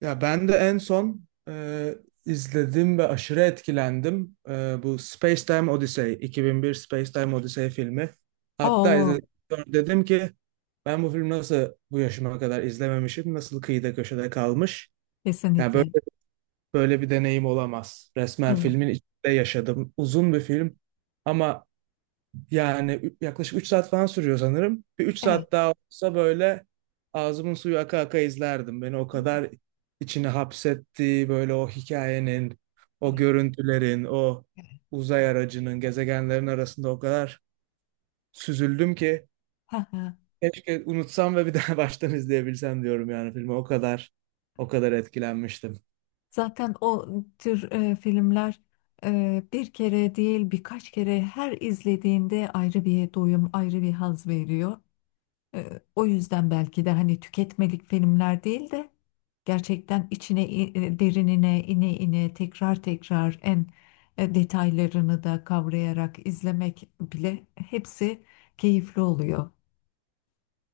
Ya ben de en son izledim ve aşırı etkilendim. Bu Space Time Odyssey, 2001 Space Time Odyssey filmi. Hatta Oo, izledikten sonra dedim ki ben bu film nasıl bu yaşıma kadar izlememişim, nasıl kıyıda köşede kalmış. Yani böyle kesinlikle. böyle bir deneyim olamaz. Resmen Evet, filmin içinde yaşadım. Uzun bir film ama yani yaklaşık 3 saat falan sürüyor sanırım. Bir üç evet, saat daha olsa böyle ağzımın suyu aka aka izlerdim. Beni o değil mi? kadar içine hapsetti böyle o hikayenin, o Evet, görüntülerin, o evet. uzay aracının, gezegenlerin arasında o kadar süzüldüm ki Ha, ha. keşke unutsam ve bir daha baştan izleyebilsem diyorum yani filmi. O kadar etkilenmiştim. Zaten o tür filmler bir kere değil birkaç kere her izlediğinde ayrı bir doyum, ayrı bir haz veriyor. O yüzden belki de hani tüketmelik filmler değil de gerçekten içine derinine ine ine tekrar tekrar en detaylarını da kavrayarak izlemek bile hepsi keyifli oluyor.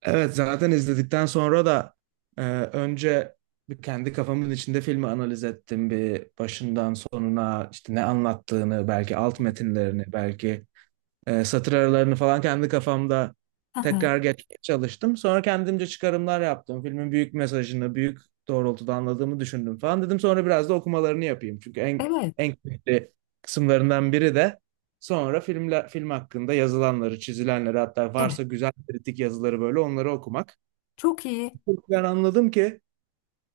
Evet, zaten izledikten sonra da önce bir kendi kafamın içinde filmi analiz ettim, bir başından sonuna işte ne anlattığını, belki alt metinlerini, belki satır aralarını falan kendi kafamda Aha, tekrar geçmeye çalıştım. Sonra kendimce çıkarımlar yaptım. Filmin büyük mesajını, büyük doğrultuda anladığımı düşündüm falan dedim. Sonra biraz da okumalarını yapayım. Çünkü en evet, en keyifli kısımlarından biri de sonra filmle, film hakkında yazılanları, çizilenleri, hatta evet. varsa güzel kritik yazıları, böyle onları okumak. Çok iyi. Ben anladım ki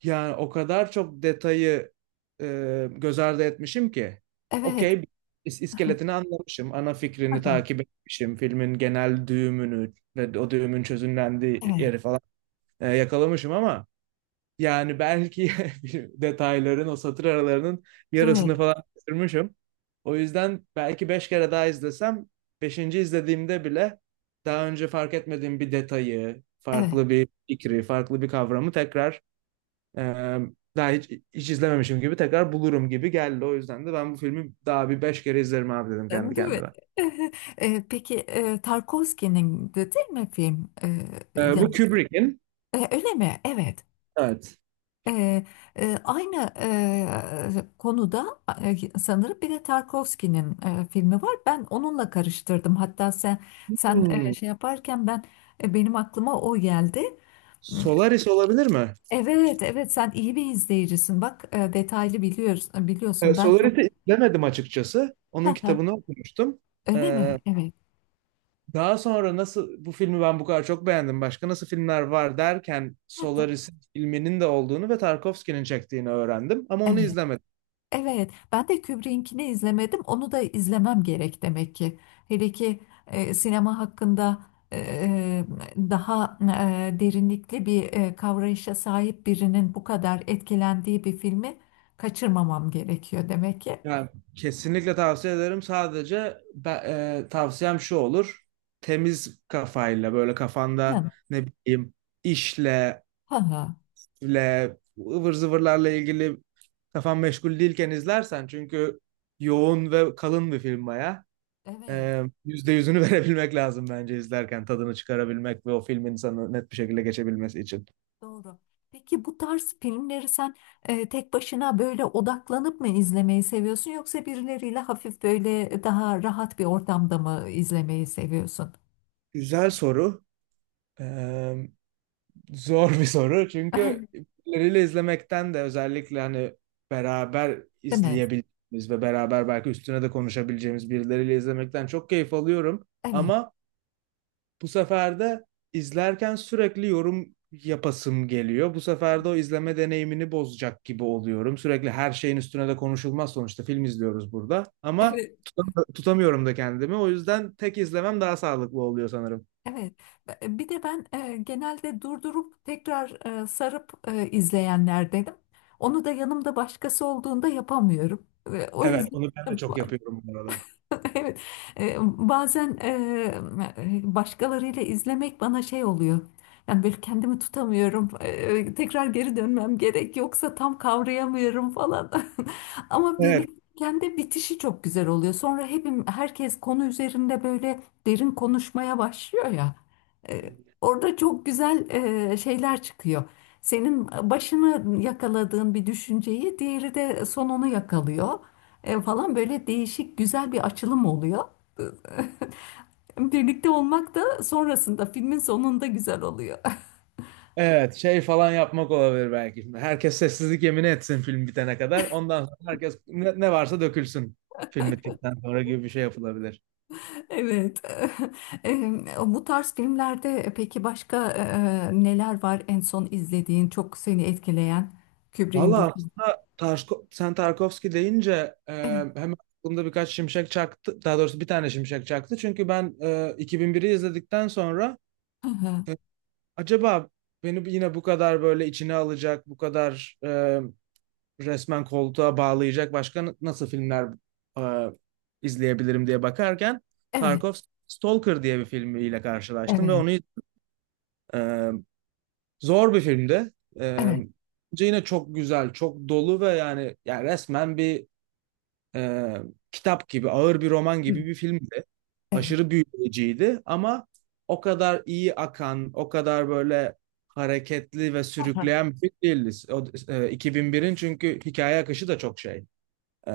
yani o kadar çok detayı göz ardı etmişim ki. Evet. Okey, iskeletini anlamışım, ana fikrini Aha, takip etmişim, filmin genel düğümünü ve o düğümün çözümlendiği evet. yeri falan yakalamışım ama yani belki detayların, o satır aralarının Değil yarısını mi? falan kaçırmışım. O yüzden belki 5 kere daha izlesem, beşinci izlediğimde bile daha önce fark etmediğim bir detayı, Evet. farklı bir fikri, farklı bir kavramı tekrar ee, daha hiç izlememişim gibi tekrar bulurum gibi geldi. O yüzden de ben bu filmi daha bir 5 kere izlerim abi dedim Değil kendi mi? kendime. Peki Tarkovski'nin de değil mi film? Bu yan- Kubrick'in. Öyle mi? Evet. Evet. E, Aynı konuda sanırım bir de Tarkovski'nin filmi var. Ben onunla karıştırdım. Hatta sen Hmm, şey yaparken benim aklıma o geldi. Solaris olabilir mi? Evet, evet, sen iyi bir izleyicisin. Bak, detaylı biliyoruz, biliyorsun. Ben çok Solaris'i izlemedim açıkçası. Onun kitabını okumuştum. öyle mi? Ee, Evet. Daha sonra nasıl bu filmi ben bu kadar çok beğendim. Başka nasıl filmler var derken Solaris'in filminin de olduğunu ve Tarkovski'nin çektiğini öğrendim. Ama onu Evet. izlemedim. Evet, ben de Kubrick'inkini izlemedim. Onu da izlemem gerek demek ki. Hele ki sinema hakkında e, e, daha derinlikli bir kavrayışa sahip birinin bu kadar etkilendiği bir filmi kaçırmamam gerekiyor demek ki. Yani kesinlikle tavsiye ederim. Sadece ben, tavsiyem şu olur. Temiz kafayla böyle kafanda Hı. ne bileyim işle, Ha, ha. ile, ıvır zıvırlarla ilgili kafan meşgul değilken izlersen, çünkü yoğun ve kalın bir film baya. Evet, %100'ünü verebilmek lazım bence, izlerken tadını çıkarabilmek ve o film insanı net bir şekilde geçebilmesi için. doğru. Peki bu tarz filmleri sen tek başına böyle odaklanıp mı izlemeyi seviyorsun yoksa birileriyle hafif böyle daha rahat bir ortamda mı izlemeyi seviyorsun? Güzel soru. Ee, Zor bir soru, çünkü birileriyle izlemekten de, özellikle hani beraber Değil mi? izleyebildiğimiz ve beraber belki üstüne de konuşabileceğimiz birileriyle izlemekten çok keyif alıyorum. Evet, Ama bu sefer de izlerken sürekli yorum yapasım geliyor. Bu sefer de o izleme deneyimini bozacak gibi oluyorum. Sürekli her şeyin üstüne de konuşulmaz, sonuçta film izliyoruz burada. Ama evet, tutamıyorum da kendimi. O yüzden tek izlemem daha sağlıklı oluyor sanırım. evet. Bir de ben genelde durdurup tekrar sarıp izleyenlerdenim. Onu da yanımda başkası olduğunda yapamıyorum. Ve o Evet, yüzden onu ben de çok yapıyorum bu arada. Evet, bazen başkalarıyla izlemek bana şey oluyor. Yani böyle kendimi tutamıyorum. Tekrar geri dönmem gerek yoksa tam kavrayamıyorum falan. Ama Evet. birlikteyken de bitişi çok güzel oluyor. Sonra herkes konu üzerinde böyle derin konuşmaya başlıyor ya. E, Orada çok güzel şeyler çıkıyor. Senin başını yakaladığın bir düşünceyi diğeri de sonunu yakalıyor falan, böyle değişik güzel bir açılım oluyor. Birlikte olmak da sonrasında filmin sonunda güzel oluyor. Evet, şey falan yapmak olabilir belki. Herkes sessizlik yemini etsin film bitene kadar. Ondan sonra herkes ne, ne varsa dökülsün film bittikten sonra gibi bir şey yapılabilir. Evet. Em, Bu tarz filmlerde peki başka neler var en son izlediğin, çok seni etkileyen Kubrick'in Valla bu film? aslında sen Tarkovski deyince e, Evet. hemen aklımda birkaç şimşek çaktı. Daha doğrusu bir tane şimşek çaktı. Çünkü ben 2001'i izledikten sonra Hı hı. e, acaba beni yine bu kadar böyle içine alacak, bu kadar resmen koltuğa bağlayacak başka nasıl filmler e, izleyebilirim diye bakarken Evet. Tarkov Stalker diye bir filmiyle karşılaştım ve Evet. onu e, zor bir filmdi. E, Evet. Yine çok güzel, çok dolu ve yani resmen bir e, kitap gibi, ağır bir roman Hı. gibi bir filmdi. Evet. Aşırı büyüleyiciydi ama o kadar iyi akan, o kadar böyle hareketli ve Hı hı. sürükleyen bir film değildi. O, 2001'in çünkü hikaye akışı da çok şey e,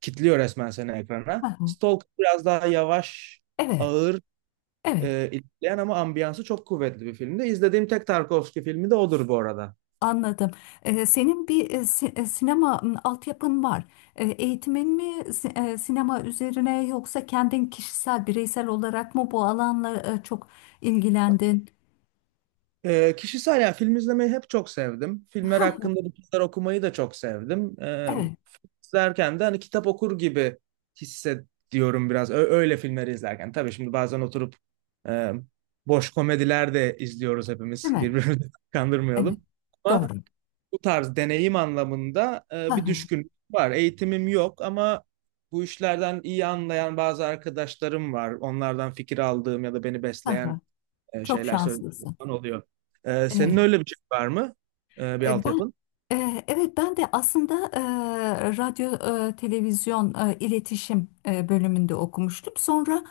kitliyor resmen seni Hı ekrana. hı. Stalker biraz daha yavaş, Evet. ağır Evet. İlerleyen ama ambiyansı çok kuvvetli bir filmdi. İzlediğim tek Tarkovski filmi de odur bu arada. Anladım. Senin bir sinema altyapın var. Eğitimin mi sinema üzerine yoksa kendin kişisel, bireysel olarak mı bu alanla çok ilgilendin? Kişisel, ya film izlemeyi hep çok sevdim. Filmler Ha, hakkında bu kadar okumayı da çok sevdim. Evet, Film izlerken de hani kitap okur gibi hissediyorum biraz. Öyle filmleri izlerken. Tabii şimdi bazen oturup e, boş komediler de izliyoruz hepimiz. değil mi? Birbirimizi Evet, kandırmayalım. Ama doğru. bu tarz deneyim anlamında Ha, bir ha, düşkünlük var. Eğitimim yok ama bu işlerden iyi anlayan bazı arkadaşlarım var. Onlardan fikir aldığım ya da beni ha, ha. besleyen Çok şeyler söylediğim şanslısın. falan oluyor. Senin Evet. öyle bir şey var mı? Bir E, Ben altyapın? Evet, ben de aslında radyo, televizyon, iletişim bölümünde okumuştum. Sonra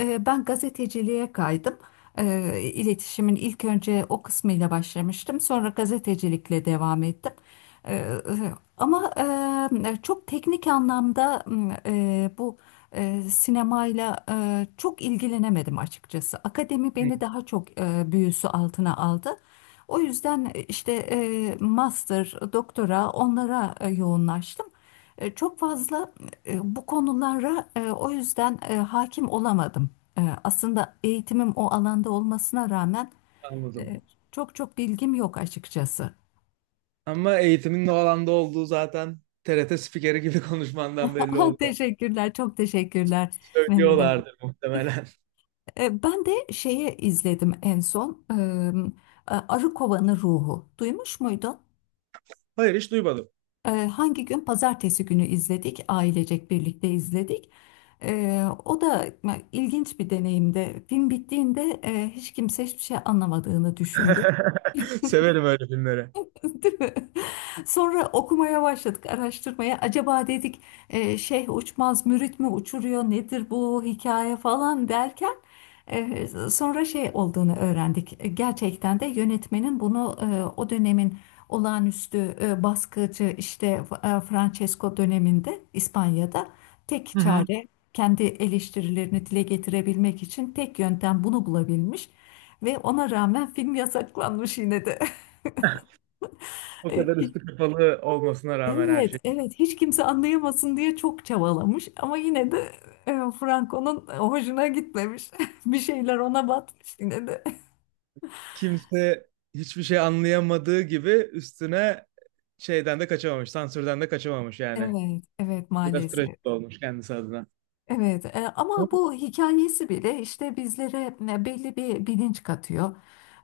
ben gazeteciliğe kaydım. İletişimin ilk önce o kısmıyla başlamıştım. Sonra gazetecilikle devam ettim. Eee, Ama çok teknik anlamda bu sinemayla çok ilgilenemedim açıkçası. Akademi Hı, beni daha çok büyüsü altına aldı. O yüzden işte master, doktora onlara yoğunlaştım. Çok fazla bu konulara o yüzden hakim olamadım. Aslında eğitimim o alanda olmasına rağmen e, anladım. çok çok bilgim yok açıkçası. Ama eğitimin ne alanda olduğu zaten TRT spikeri gibi konuşmandan belli oluyor. Teşekkürler, çok teşekkürler Mehmet Ali. Söylüyorlardır muhtemelen. Ben de şeye izledim en son. Arı Kovanı Ruhu. Duymuş muydun? Hayır, hiç duymadım. Hangi gün? Pazartesi günü izledik. Ailecek birlikte izledik. O da ilginç bir deneyimdi. Film bittiğinde hiç kimse hiçbir şey anlamadığını düşündü. Severim öyle filmleri. Değil mi? Sonra okumaya başladık, araştırmaya. Acaba dedik, şeyh uçmaz, mürit mi uçuruyor, nedir bu hikaye falan derken sonra şey olduğunu öğrendik. Gerçekten de yönetmenin bunu o dönemin olağanüstü baskıcı işte Francesco döneminde İspanya'da tek Hı hı. çare kendi eleştirilerini dile getirebilmek için tek yöntem bunu bulabilmiş ve ona rağmen film yasaklanmış yine de. O kadar üstü kapalı olmasına rağmen her Evet, şey. evet. Hiç kimse anlayamasın diye çok çabalamış ama yine de e, Franco'nun hoşuna gitmemiş. Bir şeyler ona batmış yine de. Kimse hiçbir şey anlayamadığı gibi üstüne şeyden de kaçamamış, sansürden de kaçamamış yani. Evet, evet, Biraz maalesef. trajik olmuş kendisi adına. Evet, ama bu hikayesi bile işte bizlere belli bir bilinç katıyor.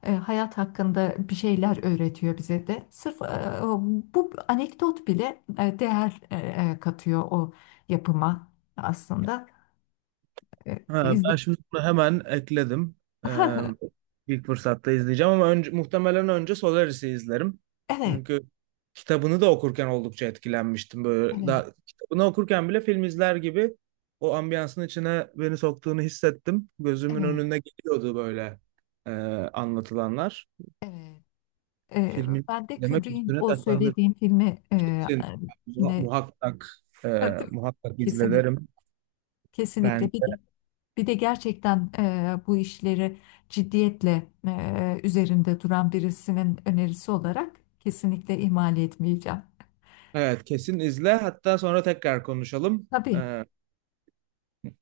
Hayat hakkında bir şeyler öğretiyor bize de. Sırf bu anekdot bile değer katıyor o yapıma aslında. E, Ha, ben izle- şimdi bunu hemen ekledim. Ee, ilk fırsatta izleyeceğim ama önce, muhtemelen önce Solaris'i izlerim. Evet, Çünkü kitabını da okurken oldukça etkilenmiştim. Böyle evet, daha, kitabını okurken bile film izler gibi o ambiyansın içine beni soktuğunu hissettim. Gözümün evet, önüne geliyordu böyle e, anlatılanlar. evet. Filmin Ben de demek Kubrick'in üstüne o tatlandırıp söylediğim filmi kesin yine muhakkak e, muhakkak kesinlikle izlerim ben. kesinlikle bir de gerçekten bu işleri ciddiyetle üzerinde duran birisinin önerisi olarak kesinlikle ihmal etmeyeceğim. Evet, kesin izle, hatta sonra tekrar konuşalım. Tabii,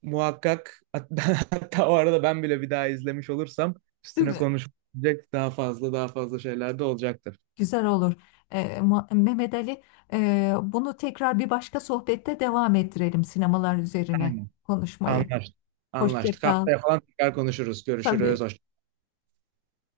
Muhakkak, hatta, hatta o arada ben bile bir daha izlemiş olursam değil üstüne mi? konuşacak daha fazla şeyler de olacaktır. Güzel olur. Mehmet Ali, bunu tekrar bir başka sohbette devam ettirelim sinemalar üzerine Aynen. konuşmayı. Anlaştık. Hoşça Anlaştık. kal. Haftaya falan tekrar konuşuruz. Tabii. Görüşürüz. Hoşça